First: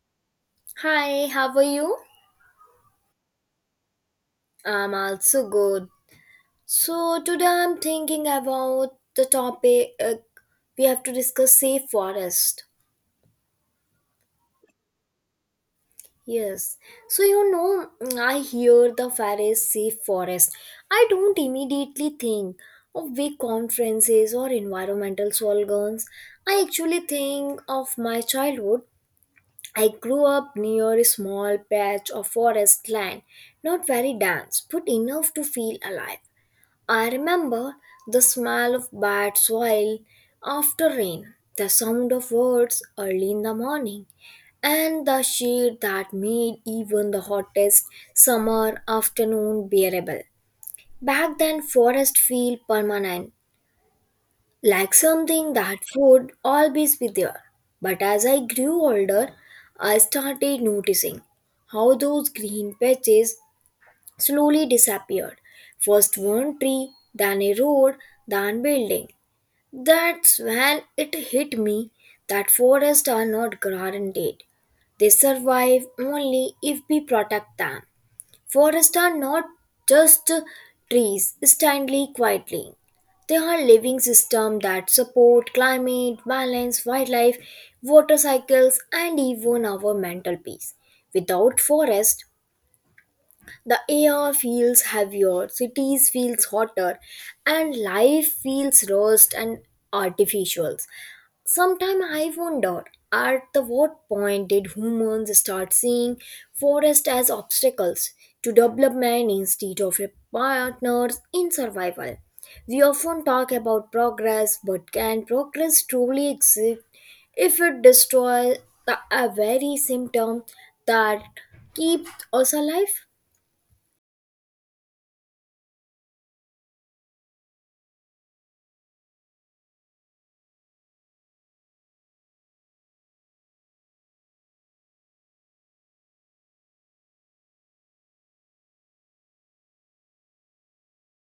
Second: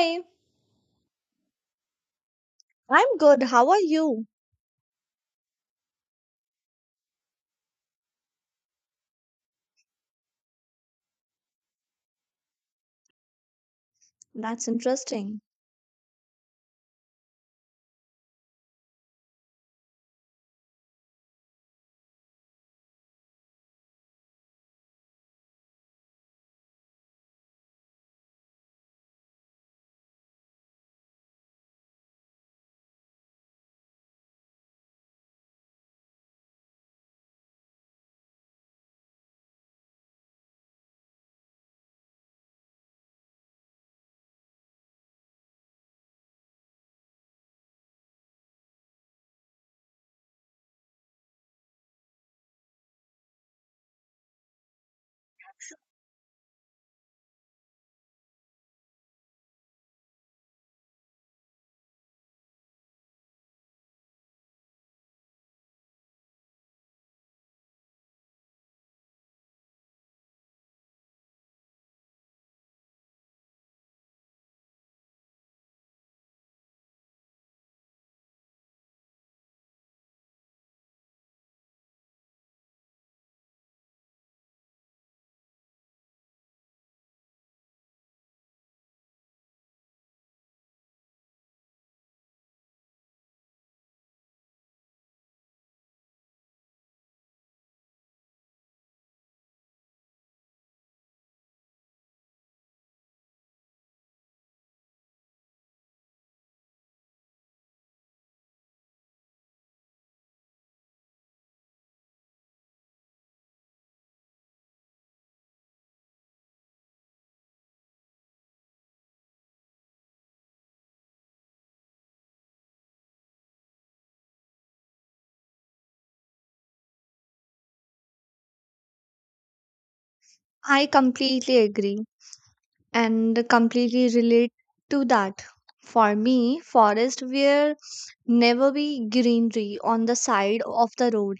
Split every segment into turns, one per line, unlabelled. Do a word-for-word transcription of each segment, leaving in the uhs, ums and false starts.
Hi,
Hi, how are you?
I'm good. How are you?
I'm also good. So, today I'm thinking about the topic uh, we have to discuss safe forest.
That's interesting.
Yes. So, you know, mm, I hear the phrase safe forest. I don't immediately think of big conferences or environmental slogans. I actually think of my childhood. I grew up near a small patch of forest land, not very dense, but enough to feel alive. I remember the smell of bad soil after rain, the sound of words early in the morning, and the shade that made even the hottest summer afternoon bearable. Back then, forest feel permanent, like something that would always be there. But as I grew older, I started noticing how those green patches slowly disappeared. First one tree, then a road, then building. That's when it hit me that forests are not guaranteed. They survive only if we protect them. Forests are not just trees standing quietly. They are living systems that support climate, balance, wildlife, water cycles, and even our mental peace. Without forest, the air feels heavier, cities feels hotter, and life feels rushed and artificial. Sometimes I wonder at the what point did humans start seeing forest as obstacles to development instead of a partners in survival. We often talk about progress, but can progress truly exist if it destroys the a very symptom that keeps us alive?
I completely agree and completely relate to that. For me, forests were never be greenery on the side of the road.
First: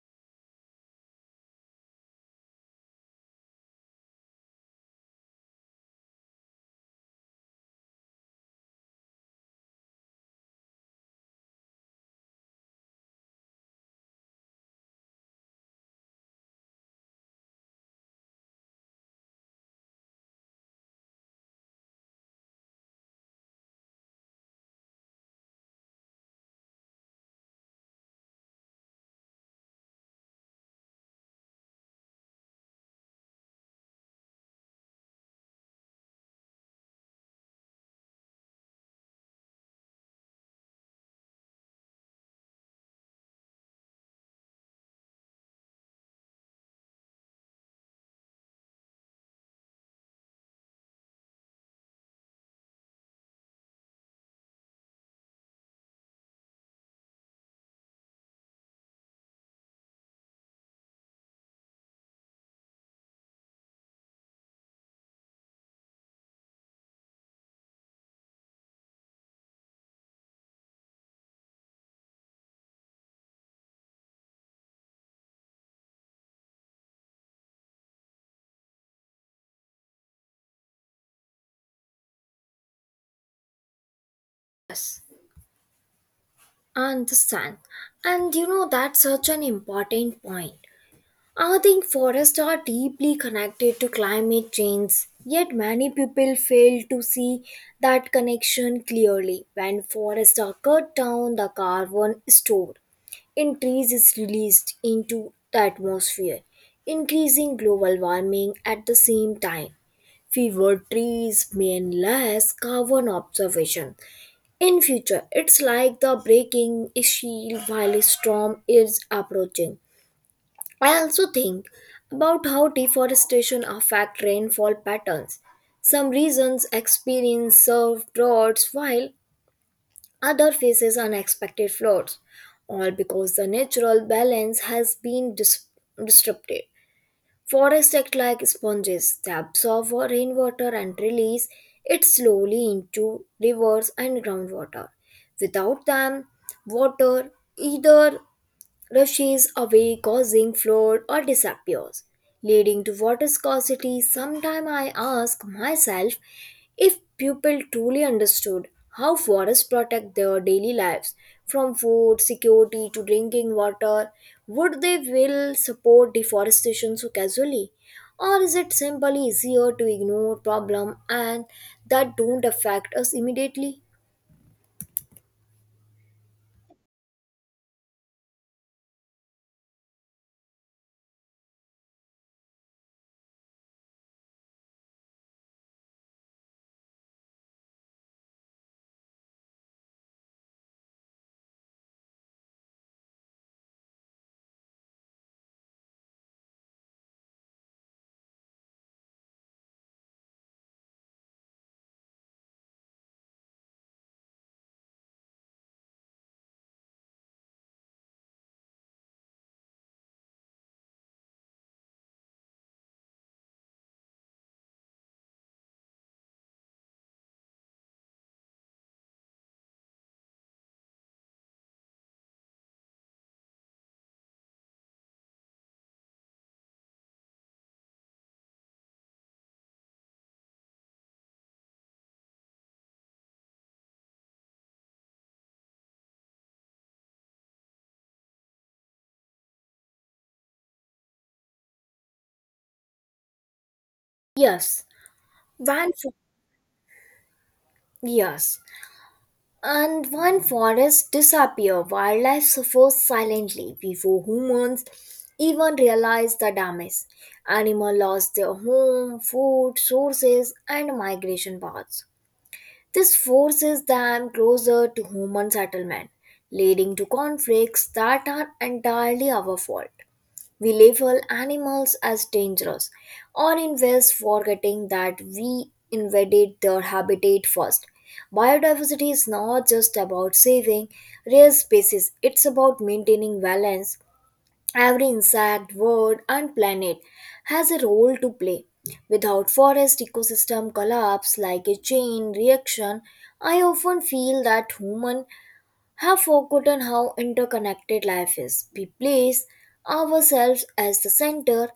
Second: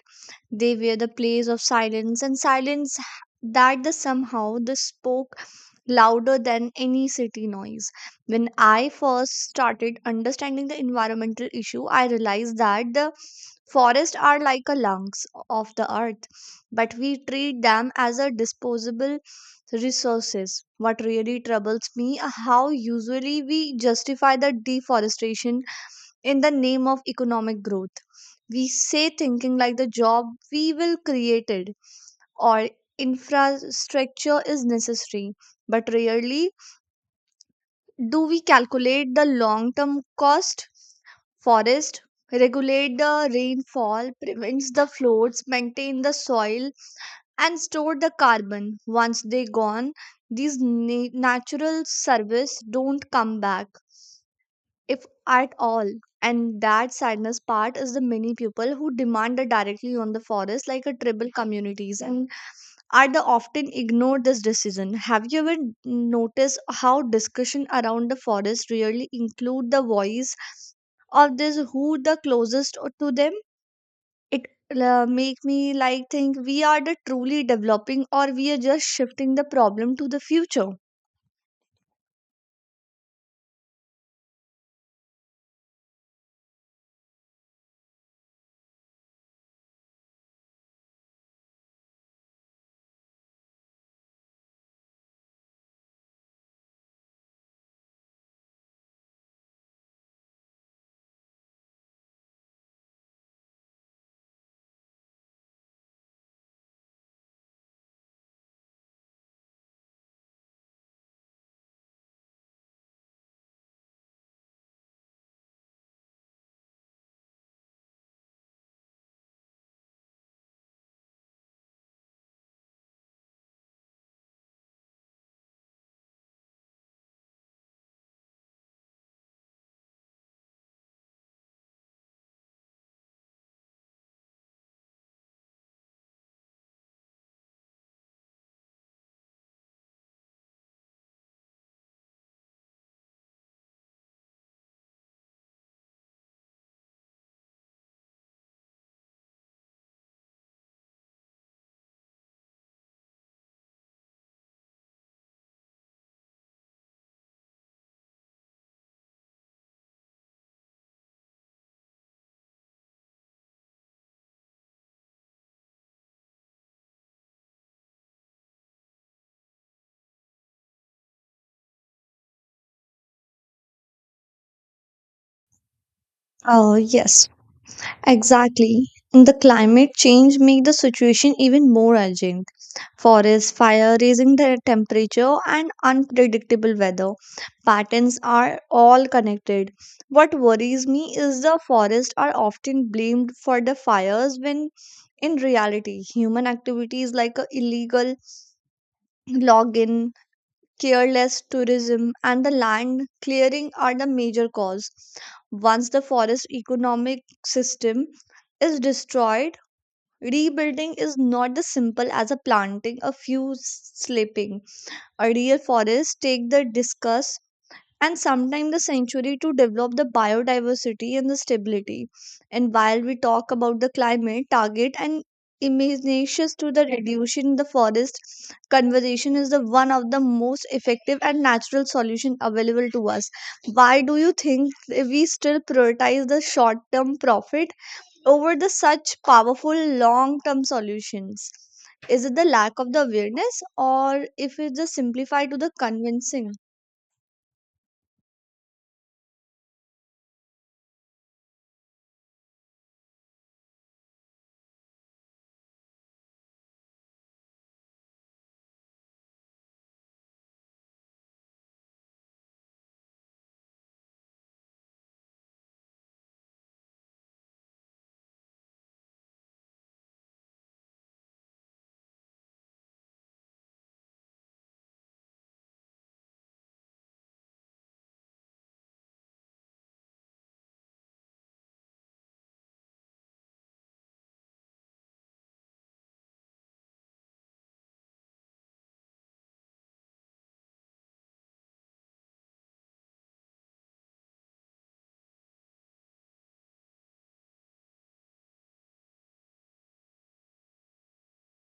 They were the place of silence, and silence h- that the somehow the spoke louder than any city noise. When I first started understanding the environmental issue, I realized that the forests are like a lungs of the earth, but we treat them as a disposable resources. What really troubles me are how usually we justify the deforestation in the name of economic growth. We say thinking like the job we will create it or infrastructure is necessary, but rarely do we calculate the long term cost. Forest regulate the rainfall, prevents the floods, maintain the soil, and store the carbon. Once they gone, these na- natural service don't come back if at all. And that sadness part is the many people who demand it directly on the forest, like a tribal communities, and are the often ignored this decision. Have you ever noticed how discussion around the forest really include the voice of this who the closest o- to them? It uh, make me like think we are the truly developing or we are just shifting the problem to the future.
Yes. I Understand. And you know that's such an important point. I think forests are deeply connected to climate change, yet many people fail to see that connection clearly. When forests are cut down, the carbon stored in trees is released into the atmosphere, increasing global warming at the same time fewer trees mean less carbon observation in future, it's like the breaking shield while a storm is approaching. I also think about how deforestation affect rainfall patterns. Some regions experience severe droughts while other faces unexpected floods, all because the natural balance has been dis- disrupted. Forests act like sponges, they absorb rainwater and release it slowly into rivers and groundwater. Without them, water either rushes away causing flood or disappears leading to water scarcity. Sometime I ask myself if people truly understood how forests protect their daily lives from food security to drinking water, would they will support deforestation so casually, or is it simply easier to ignore problem and that don't affect us immediately?
Oh yes, exactly. And the climate change make the situation even more urgent. Forest fire raising the temperature and unpredictable weather patterns are all connected. What worries me is the forests are often blamed for the fires when in reality human activities like a illegal login, careless tourism and the land clearing are the major cause. Once the forest economic system is destroyed, rebuilding is not as simple as a planting a few s- slipping. A real forest take the discuss and sometimes the century to develop the biodiversity and the stability. And while we talk about the climate target and imaginations to the reduction in the forest, conservation is the one of the most effective and natural solution available to us. Why do you think we still prioritize the short term profit over the such powerful long term solutions? Is it the lack of the awareness or if it's
yes
just simplified to the
when
convincing?
yes And when forests disappear, wildlife suffers silently before humans even realize the damage. Animals lost their home, food sources, and migration paths. This forces them closer to human settlement, leading to conflicts that are entirely our fault. We label animals as dangerous, or in ways forgetting that we invaded their habitat first. Biodiversity is not just about saving rare species, it's about maintaining balance. Every insect, bird, and planet has a role to play. Without forest ecosystem collapse like a chain reaction, I often feel that human have forgotten how interconnected life is. We place ourselves as the center,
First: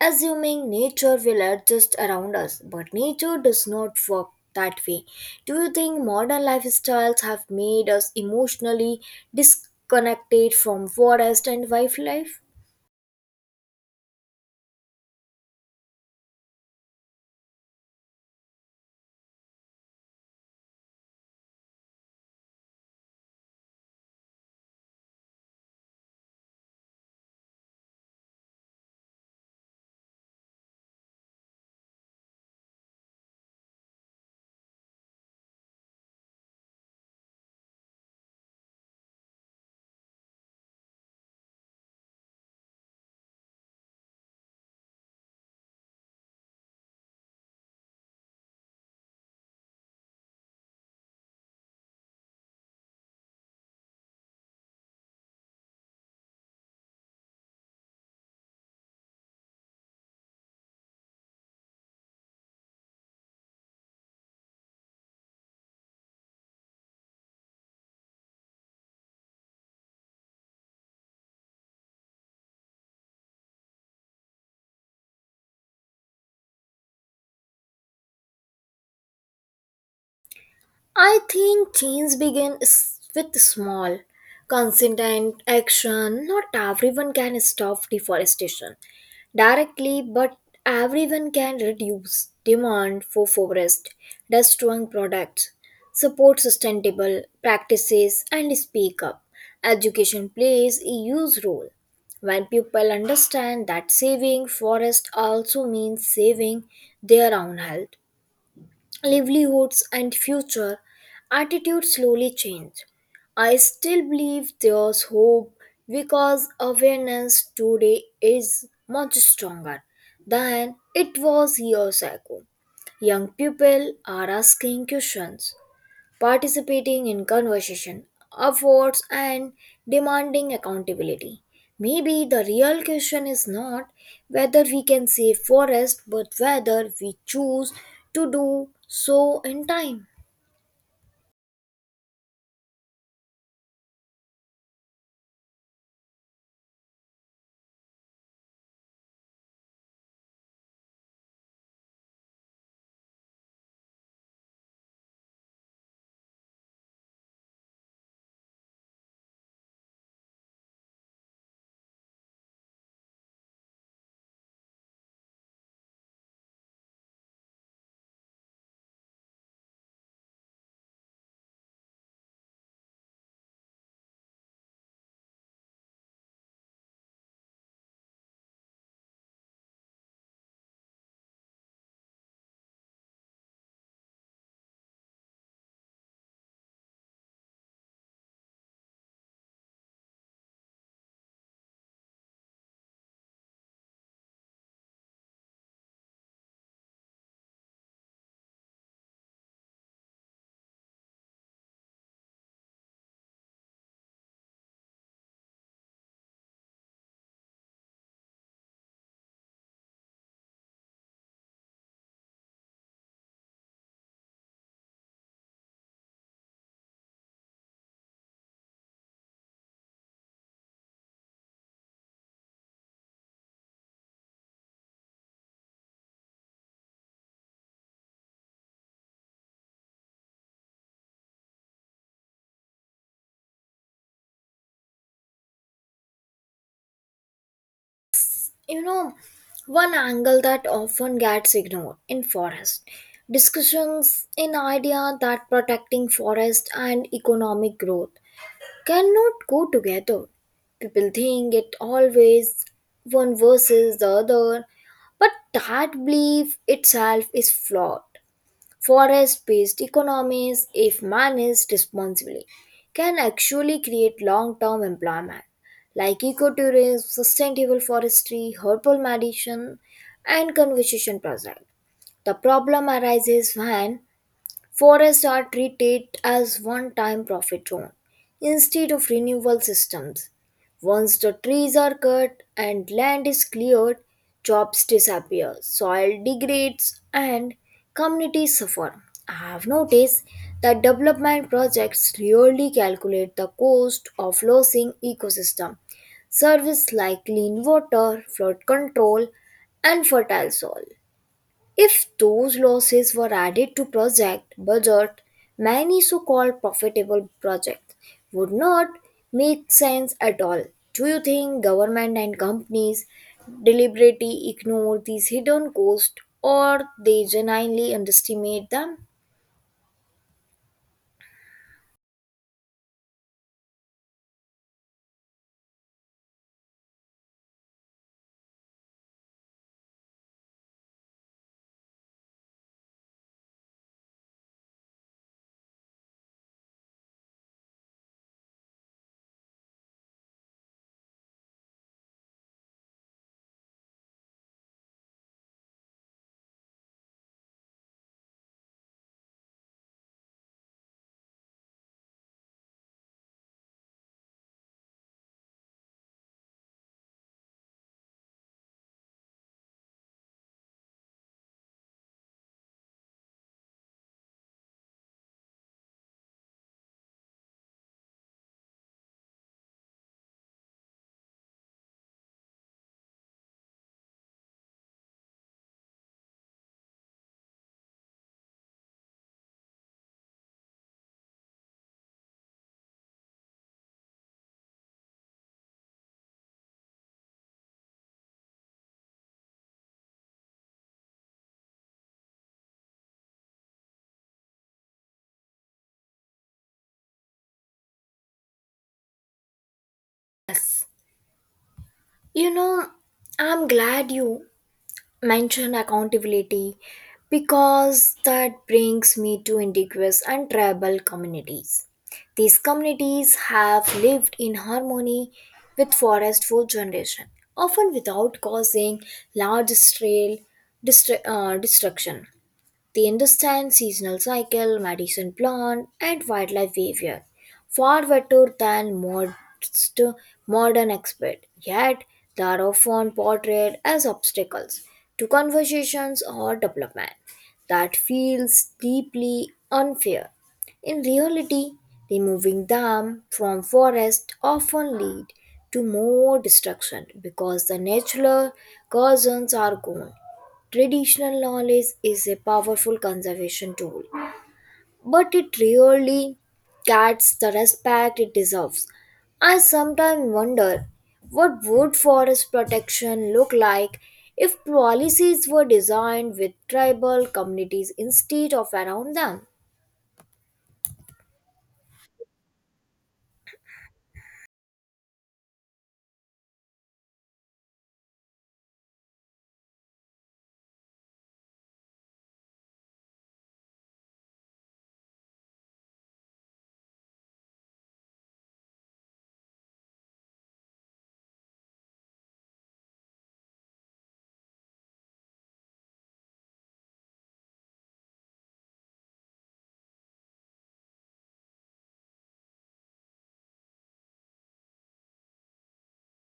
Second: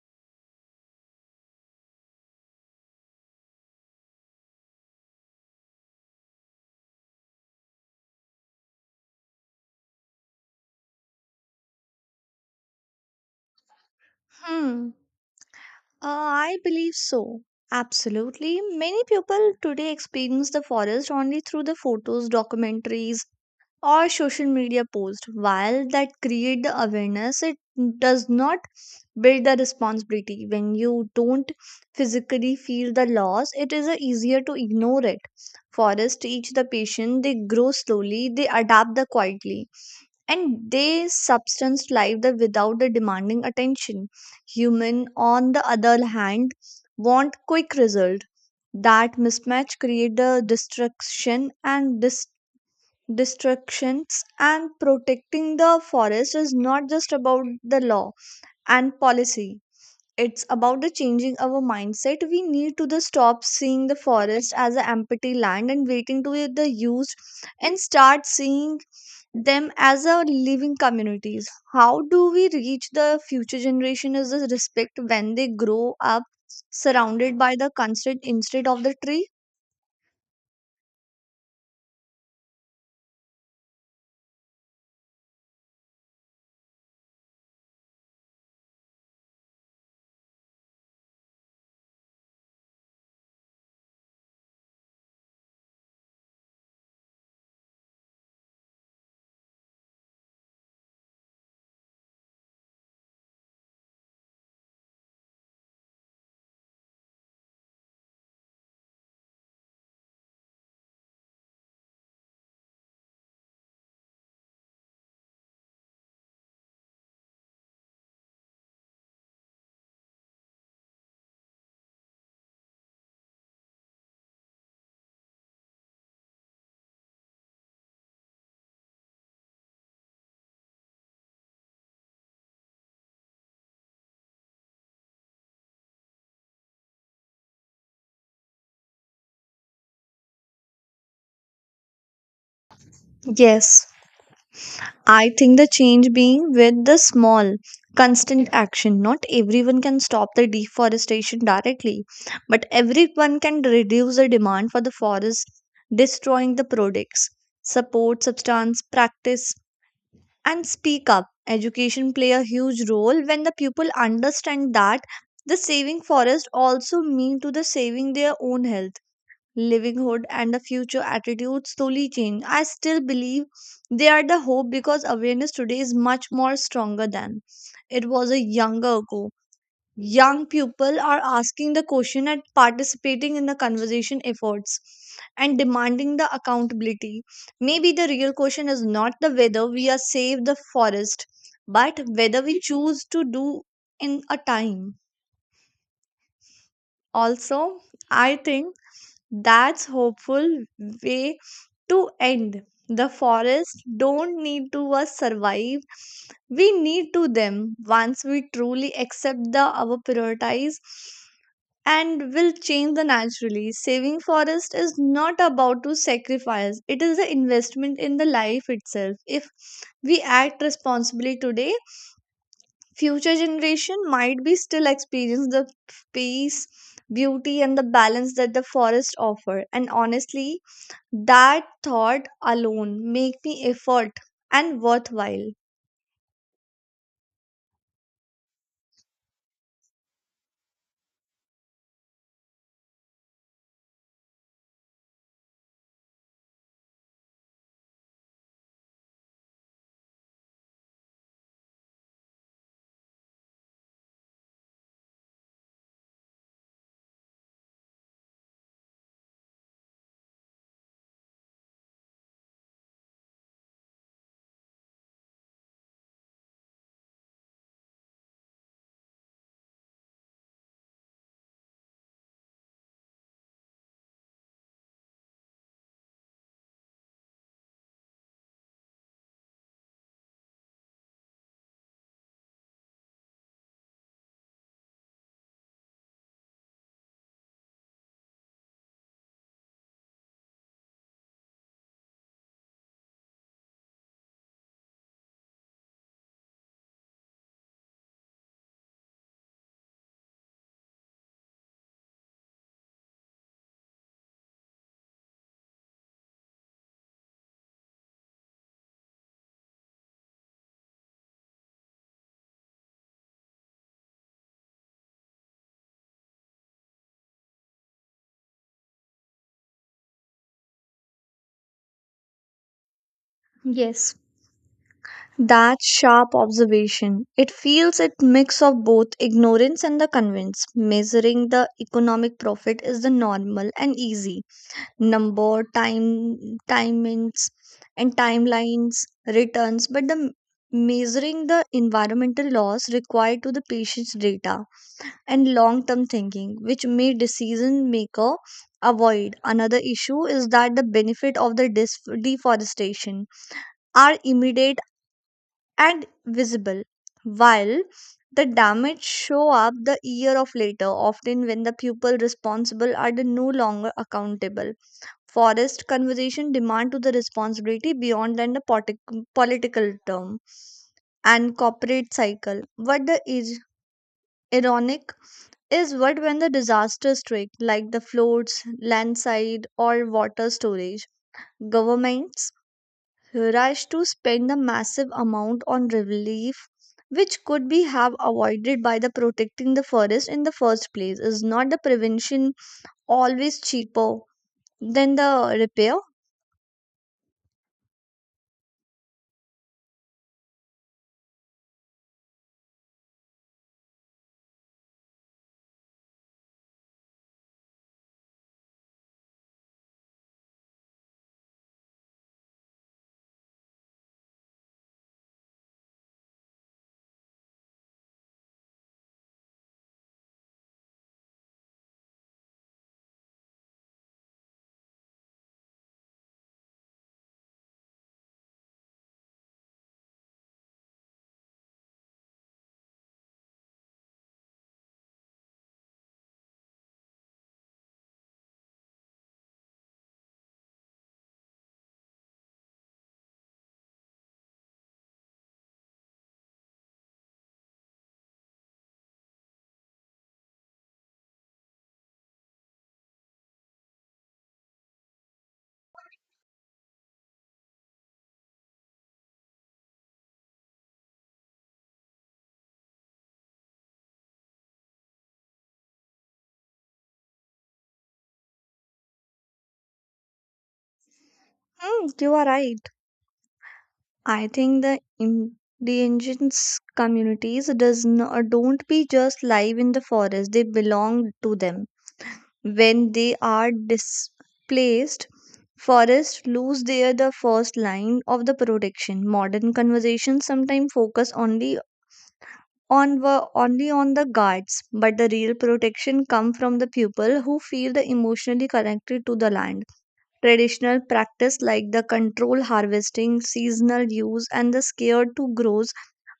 assuming nature will adjust around us, but nature does not work that way. Do you think modern lifestyles have made us emotionally disconnected from forest and wildlife?
Hmm. Uh, I believe so. Absolutely. Many people today experience the forest only through the photos, documentaries, or social media post. While that create the awareness, it does not build the responsibility. When you don't physically feel the loss, it is uh, easier to ignore it. Forests teach the patient, they grow slowly, they adapt the quietly, and they substance life the without the demanding attention. Human on the other hand want quick result. That mismatch create the destruction and dis Destructions. And protecting the forest is not just about the law and policy, it's about the changing our mindset. We need to the stop seeing the forest as an empty land and waiting to be the used, and start seeing them as a living communities. How do we reach the future generation is the respect when they grow up surrounded by the constant instead of the tree?
I think change begins with small, consistent action. Not everyone can stop deforestation directly, but everyone can reduce demand for forest destroying products, support sustainable practices, and speak up. Education plays a huge role. When people understand that saving forest also means saving their own health, livelihoods, and future, attitudes slowly change. I still believe there's hope because awareness today is much stronger than it was years ago. Young people are asking questions participating in conversation, efforts, and demanding accountability. Maybe the real question is not whether we can save forest, but whether we choose to do so in time.
Yes, I think the change being with the small, constant action. Not everyone can stop the deforestation directly, but everyone can reduce the demand for the forest, destroying the products, support substance, practice, and speak up. Education play a huge role when the people understand that the saving forest also mean to the saving their own health, livelihood, and the future attitudes slowly change. I still believe they are the hope because awareness today is much more stronger than it was a younger ago. Young people are asking the question and participating in the conversation efforts and demanding the accountability. Maybe the real question is not the whether we are save the forest, but whether we choose to do in a time. Also, I think that's hopeful way to end. The forest don't need to us survive. We need to them once we truly accept the our prioritize and will change the naturally. Saving forest is not about to sacrifice. It is the investment in the life itself. If we act responsibly today, future generation might be still experience the peace, beauty and the balance that the forest offer, and honestly, that thought alone make me effort and worthwhile.
You know, one angle that often gets ignored in forest discussions in idea that protecting forest and economic growth cannot go together. People think it always one versus the other, but that belief itself is flawed. Forest based economies, if managed responsibly, can actually create long term employment like ecotourism, sustainable forestry, herbal medicine, and conservation projects. The problem arises when forests are treated as one time profit zone instead of renewal systems. Once the trees are cut and land is cleared, jobs disappear, soil degrades, and communities suffer. I have noticed that development projects rarely calculate the cost of losing ecosystem service like clean water, flood control, and fertile soil. If those losses were added to project budget, many so-called profitable projects would not make sense at all. Do you think government and companies deliberately ignore these hidden costs or they genuinely underestimate them?
Yes, that sharp observation, it feels it mix of both ignorance and the convince. Measuring the economic profit is the normal and easy number time, timings and timelines returns, but the m- measuring the environmental loss required to the patient's data and long term thinking which may decision maker avoid. Another issue is that the benefit of the dis- deforestation are immediate and visible, while the damage show up the year of later, often when the people responsible are the no longer accountable. Forest conversation demand to the responsibility beyond than the politic- political term and corporate cycle. What the is ironic is what when the disaster strike like the floods, landslide or water storage, governments rush to spend the massive amount on relief which could be have avoided by the protecting the forest in the first place. Is not the prevention always cheaper than the repair?
You know, I'm glad you mention accountability because that brings me to indigenous and tribal communities. These communities have lived in harmony with forest for generations, often without causing large scale destruction. They understand seasonal cycle, medicine plant, and wildlife behavior far better than most modern experts. Yet, they are often portrayed as obstacles to conversations or development. That feels deeply unfair. In reality, removing them from forest often lead to more destruction because the natural cousins are gone. Traditional knowledge is a powerful conservation tool, but it rarely gets the respect it deserves. I sometimes wonder what would forest protection look like if policies were designed with tribal communities instead of around them.
Hmm, you are right. I think the indigenous communities does not don't be just live in the forest. They belong to them. When they are displaced, forests lose their the first line of the protection. Modern conversations sometimes focus only on wo- only on the guards, but the real protection come from the people who feel the emotionally connected to the land. Traditional practice like the control harvesting, seasonal use, and the scare to grows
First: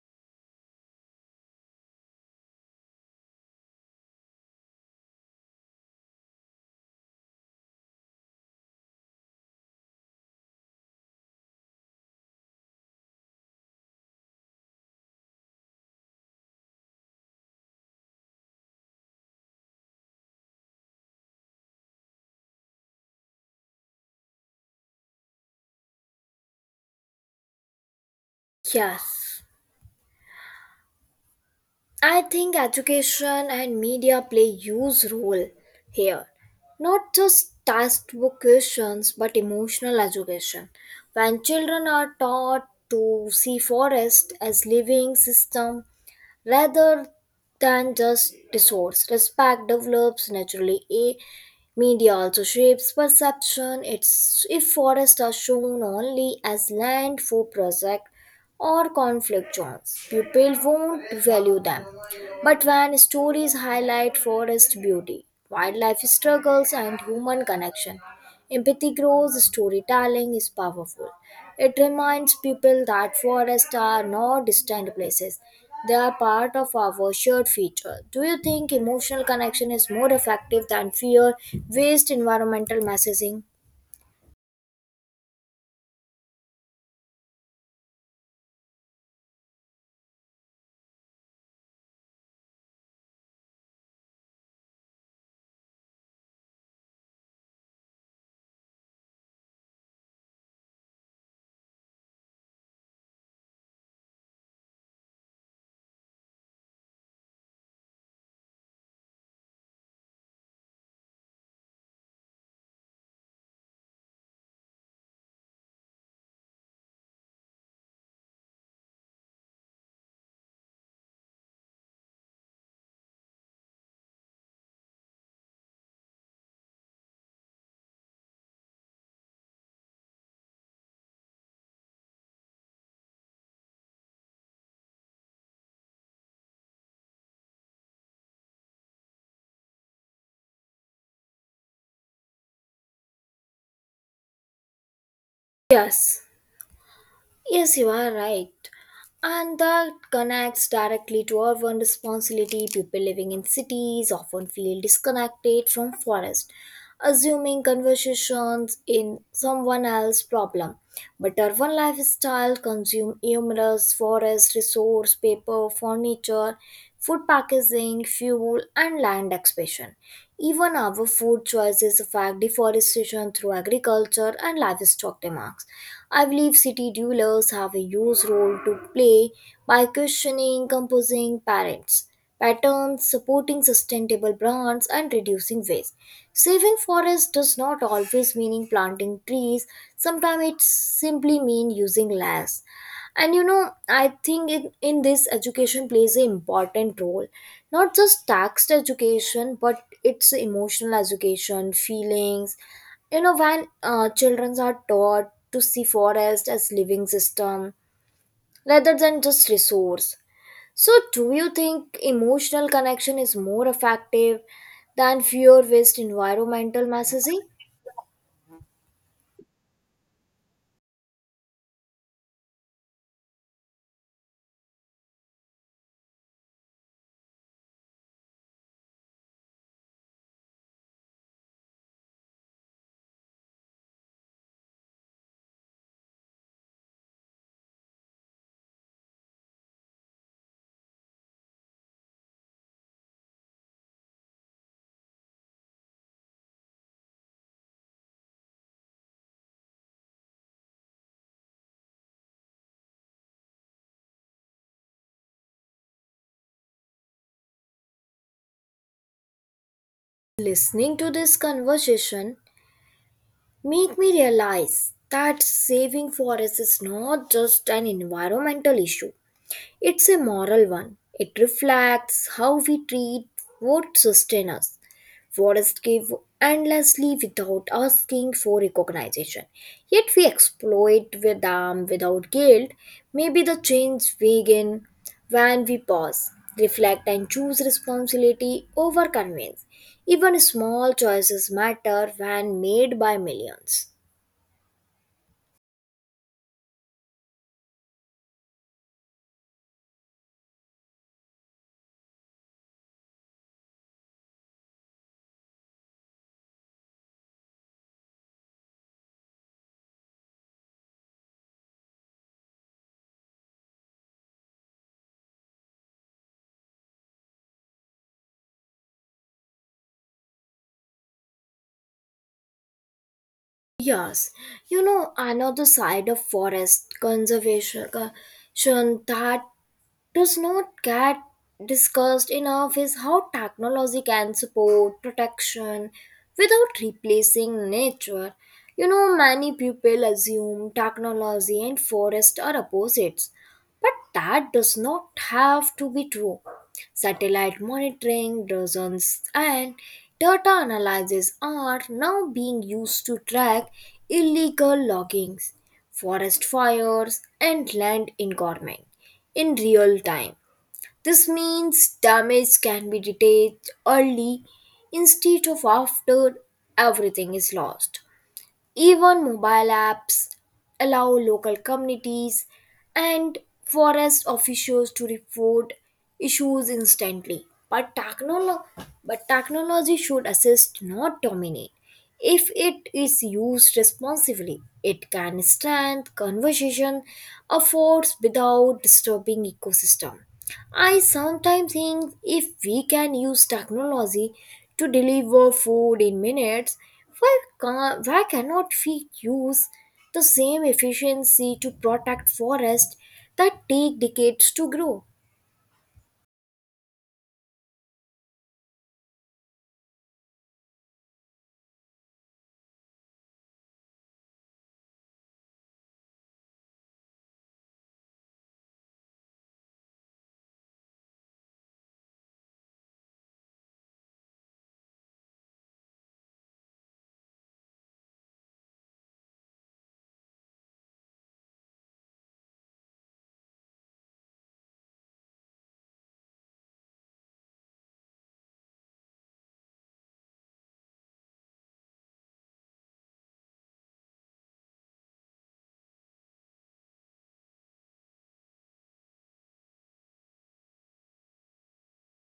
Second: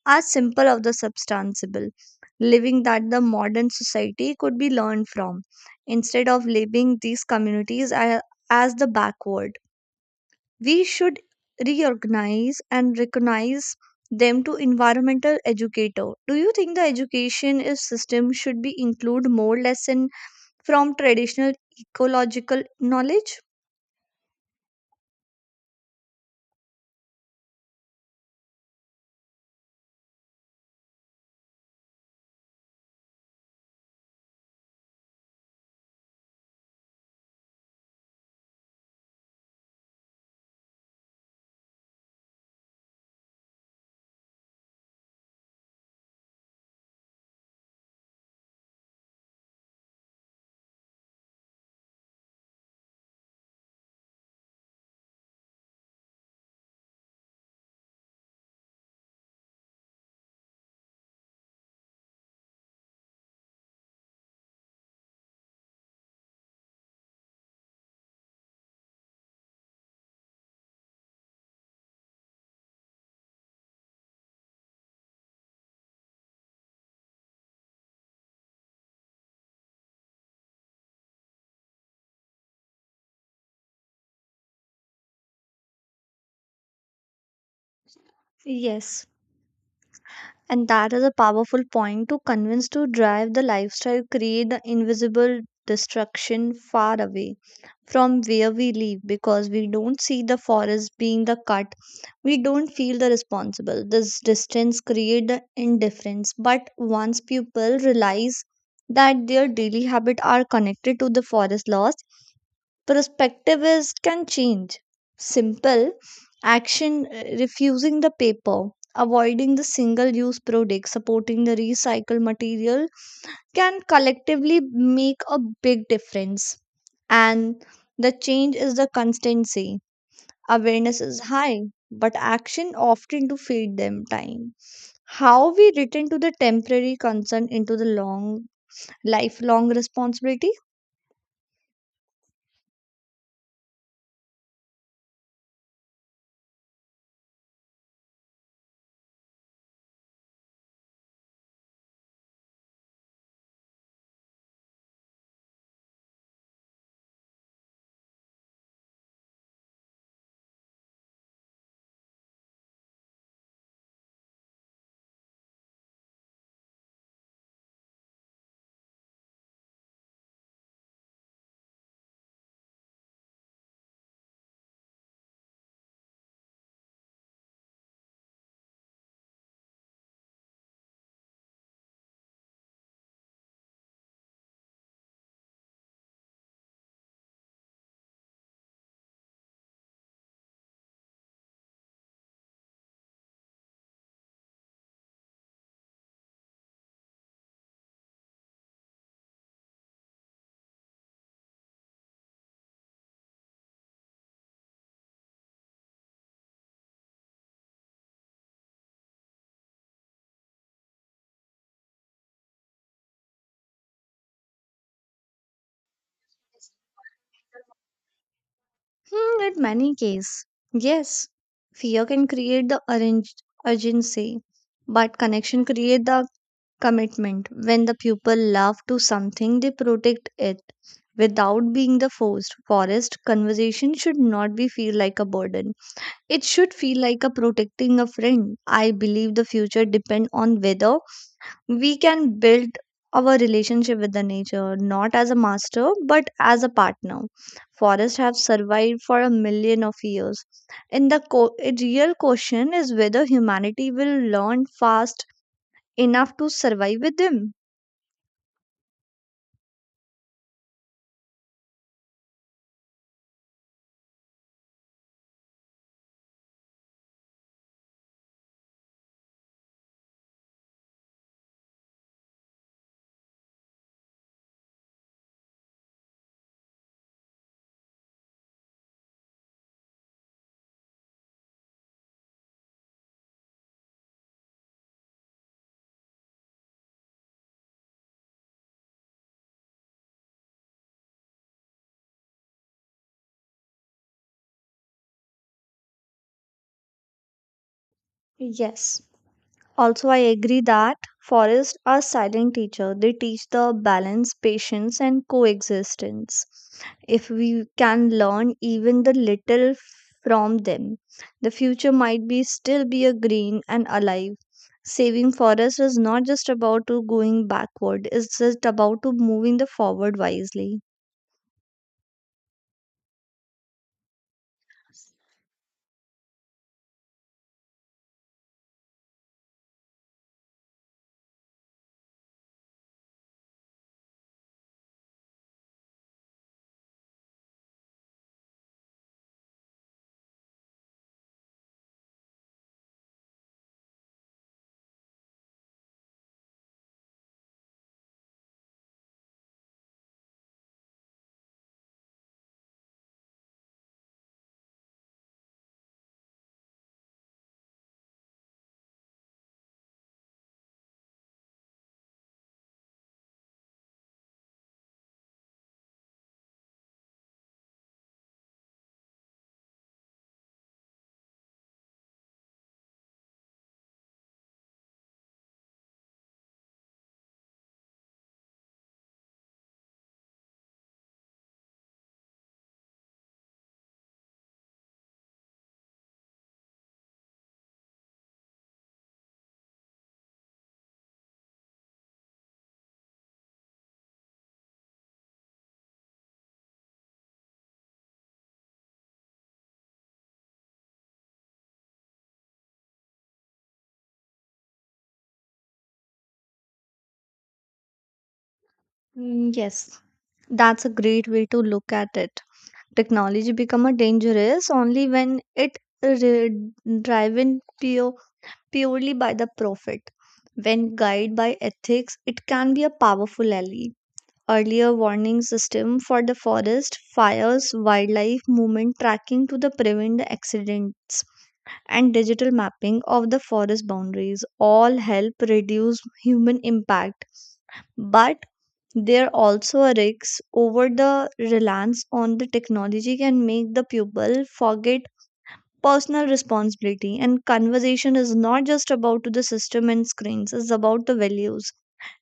are simple of the substantial living that the modern society could be learned from. Instead of labeling these communities a- as the backward, we should reorganize and recognize them to environmental educator. Do you think the education is system should be include more lesson from traditional ecological knowledge?
Yes. I think education and media play huge role here. Not just textbook questions but emotional education. When children are taught to see forest as living system rather than just discourse. Respect develops naturally. A media also shapes perception. It's if forests are shown only as land for project or conflict zones, people won't value them. But when stories highlight forest beauty, wildlife struggles, and human connection, empathy grows, storytelling is powerful. It reminds people that forests are not distant places, they are part of our shared future. Do you think emotional connection is more effective than fear based environmental messaging?
Yes, and that is a powerful point to convince to drive the lifestyle, create the invisible destruction far away from where we live because we don't see the forest being the cut. We don't feel the responsible. This distance create the indifference. But once people realize that their daily habit are connected to the forest loss, perspective is can change. Simple action, uh, refusing the paper, avoiding the single use product, supporting the recycled material can collectively make a big difference. And the change is the constancy. Awareness is high, but action often to feed them time. How we return to the temporary concern into the long lifelong responsibility?
Yes. Yes, you are right. And that connects directly to urban responsibility. People living in cities often feel disconnected from forest, assuming conversations in someone else's problem. But urban lifestyle consume numerous forest resource, paper, furniture, food packaging, fuel, and land expansion. Even our food choices affect deforestation through agriculture and livestock demands. I believe city dwellers have a huge role to play by questioning composing parents, patterns, supporting sustainable brands, and reducing waste. Saving forests does not always mean planting trees. Sometimes it simply means using less. And you know, I think in, in this education plays an important role. Not just text education, but it's emotional education, feelings. You know, when uh, children are taught to see forest as living system rather than just resource, so, do you think emotional connection is more effective than fear based environmental messaging?
Hmm, in many cases, yes, fear can create the arrange- urgency, but connection create the commitment. When the people love to something, they protect it without being the forced. Forest conversation should not be feel like a burden. It should feel like a protecting a friend. I believe the future depend on whether we can build our relationship with the nature not as a master but as a partner. Forests have survived for a million of years. In the co- a real question is whether humanity will learn fast enough to survive with them.
Listening to this conversation make me realize that saving forests is not just an environmental issue. It's a moral one. It reflects how we treat what sustains us, what is give endlessly without asking for recognition. Yet we exploit with them without guilt. Maybe the change begin when we pause, reflect, and choose responsibility over convenience. Even small choices matter when made by millions.
Yes. Also, I agree that forests are silent teacher. They teach the balance, patience, and coexistence. If we can learn even the little from them, the future might be still be a green and alive. Saving forest is not just about to going backward; it's just about to moving the forward wisely.
Yes, you know, another side of forest conservation that does not get discussed enough is how technology can support protection without replacing nature. You know, many people assume technology and forest are opposites, but that does not have to be true. Satellite monitoring, drones, and data analysis are now being used to track illegal loggings, forest fires, and land engorgement in real time. This means damage can be detected early instead of after everything is lost. Even mobile apps allow local communities and forest officials to report issues instantly. But, technolo- but technology should assist, not dominate. If it is used responsibly, it can strengthen conversation efforts without disturbing ecosystem. I sometimes think if we can use technology to deliver food in minutes, why, ca- why cannot we use the same efficiency to protect forests that take decades to grow?
Mm, yes, that's a great way to look at it. Technology become a dangerous only when it re- driven pure, purely by the profit. When guided by ethics, it can be a powerful ally. Earlier warning system for the forest fires, wildlife movement tracking to the prevent the accidents, and digital mapping of the forest boundaries all help reduce human impact. But there also a risk over the reliance on the technology can make the pupil forget personal responsibility, and conversation is not just about to the system and screens, it's about the values.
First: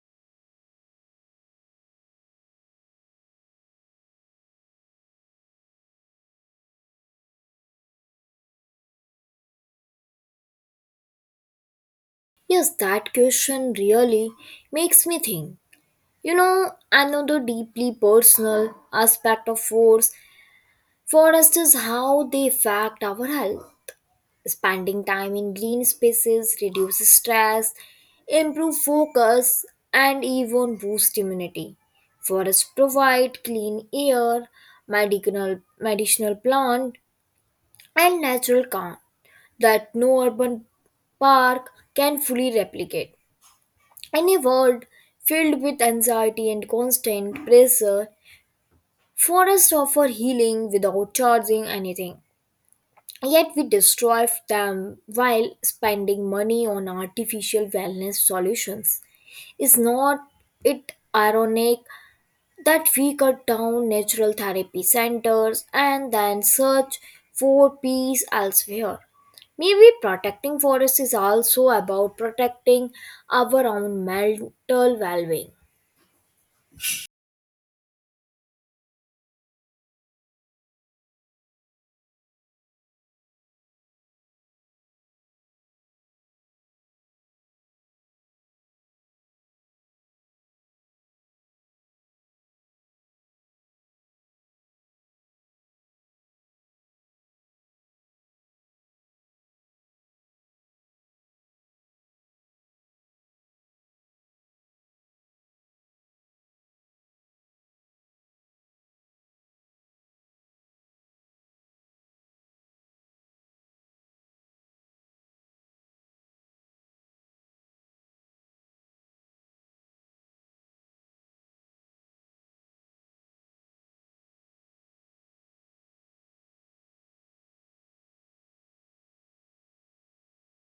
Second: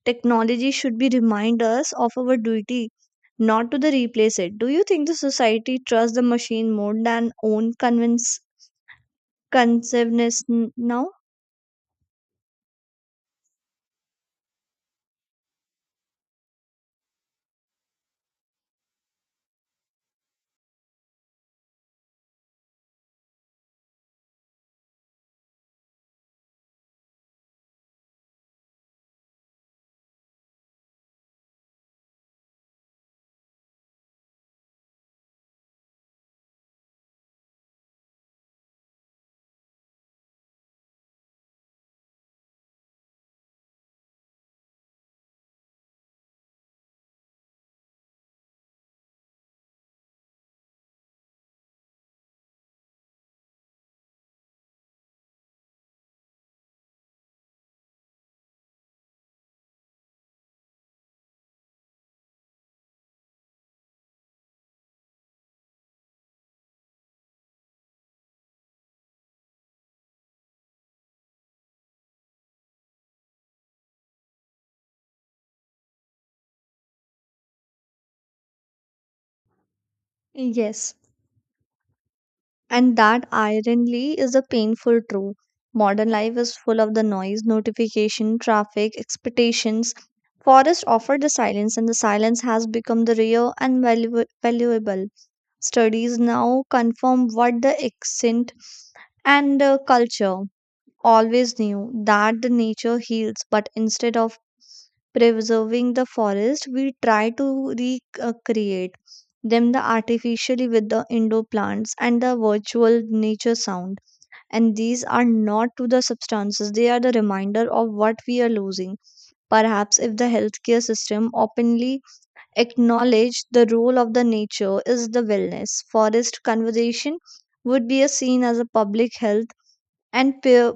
Technology should be remind us of our duty, not to the replace it. Do you think the society trusts the machine more than own convince conceivness n- now?
Yes, that question really makes me think. You know, another deeply personal aspect of force forests is how they affect our health. Spending time in green spaces reduces stress, improve focus, and even boost immunity. Forests provide clean air, medicinal, medicinal plant, and natural calm that no urban park can fully replicate. In a world filled with anxiety and constant pressure, forests offer healing without charging anything. Yet we destroy them while spending money on artificial wellness solutions. Is not it ironic that we cut down natural therapy centers and then search for peace elsewhere? Maybe protecting forests is also about protecting our own mental well being.
Yes. And that ironically, is a painful truth. Modern life is full of the noise, notification, traffic, expectations. Forest offered the silence, and the silence has become the rare and valu- valuable. Studies now confirm what the accent and uh, culture always knew that the nature heals, but instead of preserving the forest, we try to recreate them the artificially with the indoor plants and the virtual nature sound. And these are not to the substances, they are the reminder of what we are losing. Perhaps if the healthcare system openly acknowledged the role of the nature is the wellness, forest conservation would be a seen as a public health and pure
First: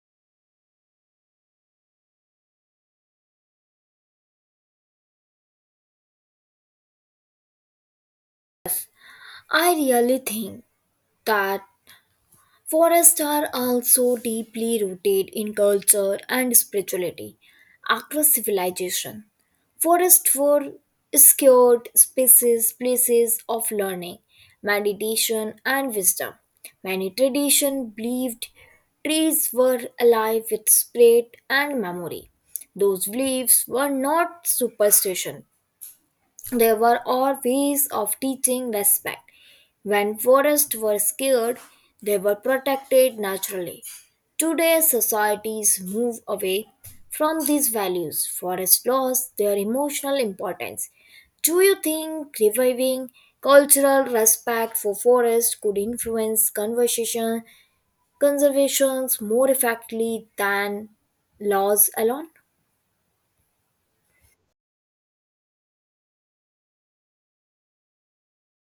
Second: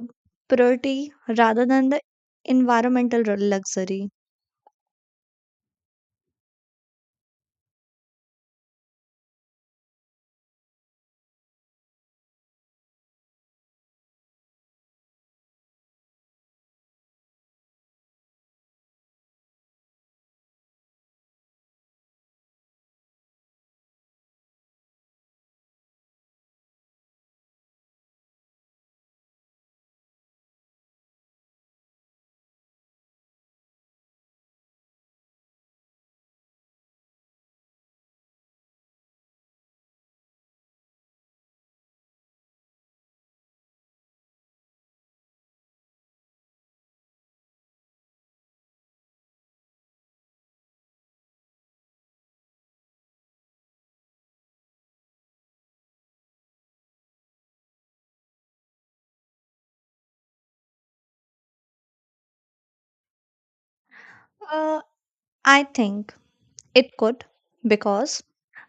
purity rather than the environmental r- luxury?
I really think that forests are also deeply rooted in culture and spirituality across civilization. Forests were sacred spaces, places of learning, meditation, and wisdom. Many traditions believed trees were alive with spirit and memory. Those beliefs were not superstition there were all ways of teaching respect. When forests were scared, they were protected naturally. Today, societies move away from these values. Forests lost their emotional importance. Do you think reviving cultural respect for forests could influence conversation conservations more effectively than laws alone?
Uh, I think it could, because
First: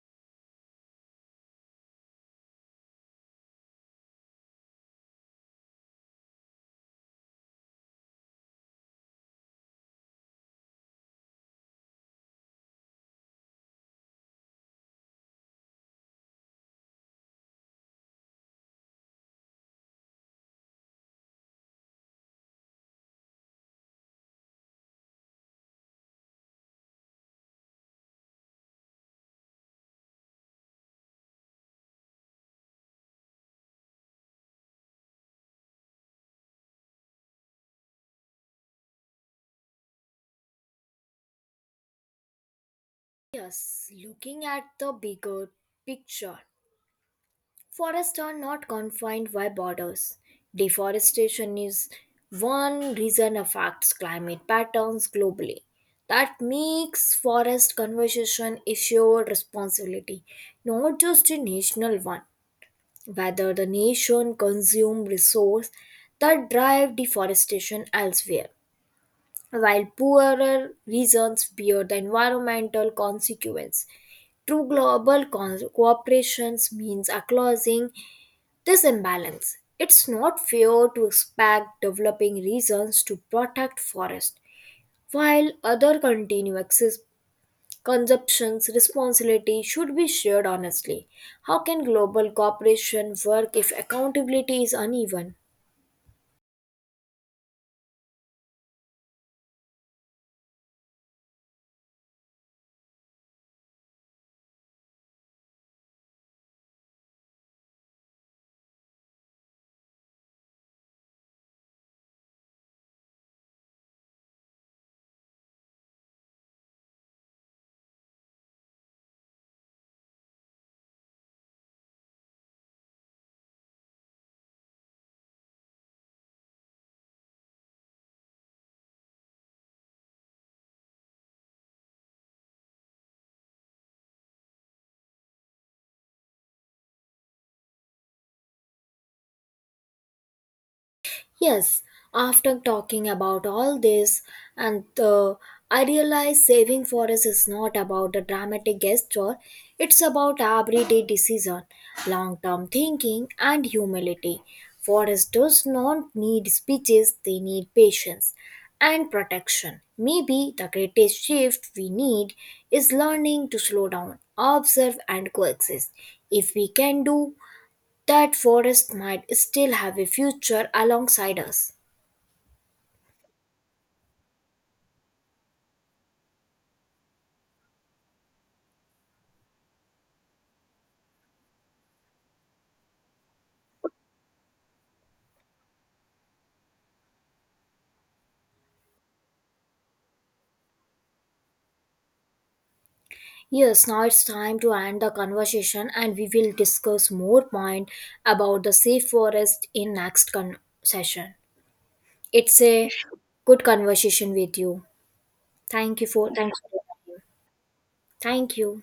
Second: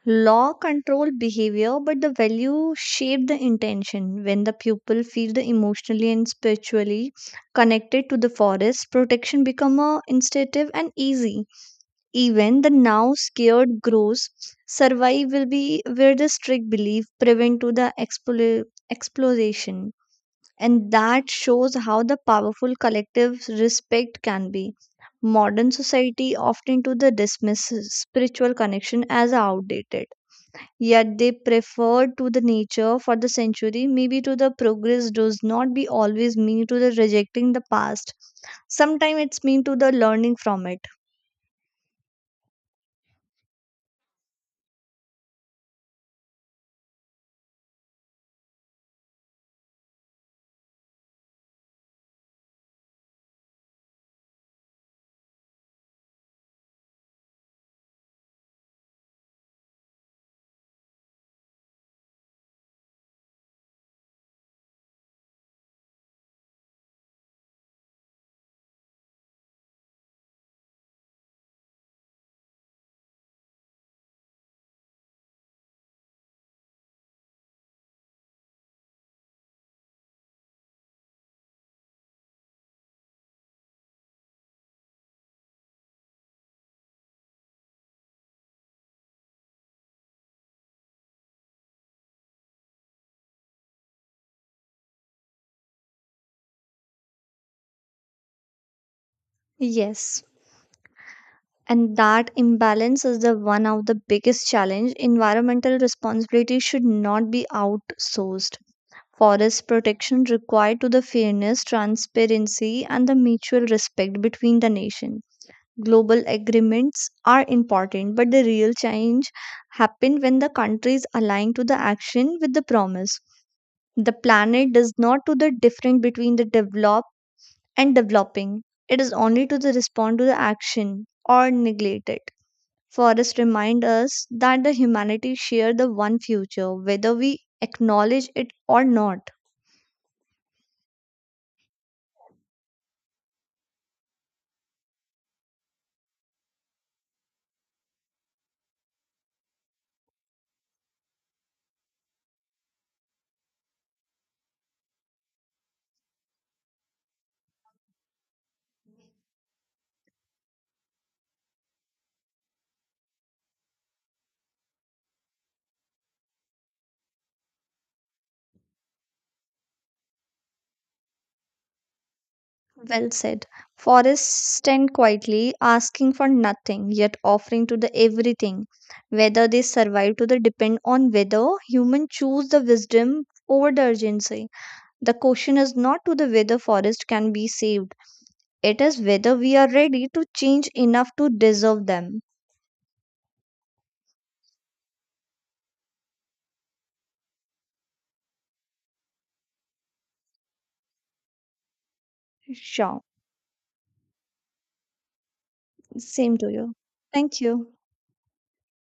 law control behavior but the value shape the intention. When the pupil feel the emotionally and spiritually connected to the forest, protection become a instinctive and easy. Even the now scared grows survive will be where the strict belief prevent to the explo- exploration, and that shows how the powerful collective respect can be. Modern society often to the dismiss spiritual connection as outdated, yet they prefer to the nature for the century. Maybe to the progress does not be always mean to the rejecting the past. Sometimes it's mean to the learning from it.
Thus, looking at the bigger picture, forests are not confined by borders. Deforestation is one reason affects climate patterns globally. That makes forest conservation a shared responsibility, not just a national one. Whether the nation consume resource that drive deforestation elsewhere, while poorer regions bear the environmental consequence. True global co- cooperation means acknowledging this imbalance. It's not fair to expect developing regions to protect forests, while other continue access consumption's responsibility should be shared honestly. How can global cooperation work if accountability is uneven?
Yes. And that imbalance is the one of the biggest challenge. Environmental responsibility should not be outsourced. Forest protection required to the fairness, transparency, and the mutual respect between the nation. Global agreements are important, but the real change happen when the countries align to the action with the promise. The planet does not to the difference between the developed and developing. It is only to the respond to the action or neglect it. Forests remind us that the humanity share the one future, whether we acknowledge it or not.
Yes, after talking about all this, and uh, I realize saving for us is not about a dramatic gesture, it's about everyday decision, long term thinking, and humility. Forests does not need speeches, they need patience and protection. Maybe the greatest shift we need is learning to slow down, observe, and coexist. If we can do that forest might still have a future alongside us.
Well said. Forests stand quietly, asking for nothing, yet offering to the everything. Whether they survive to the depend on whether humans choose the wisdom over the urgency. The question is not to the whether forest can be saved. It is whether we are ready to change enough to deserve them.
Yes, now it's time to end the conversation and we will discuss more point about the safe forest in next con- session. It's a
Sure.
good conversation with you. Thank you for
Same to
thanks for
you.
your time.
Thank you.
Thank you.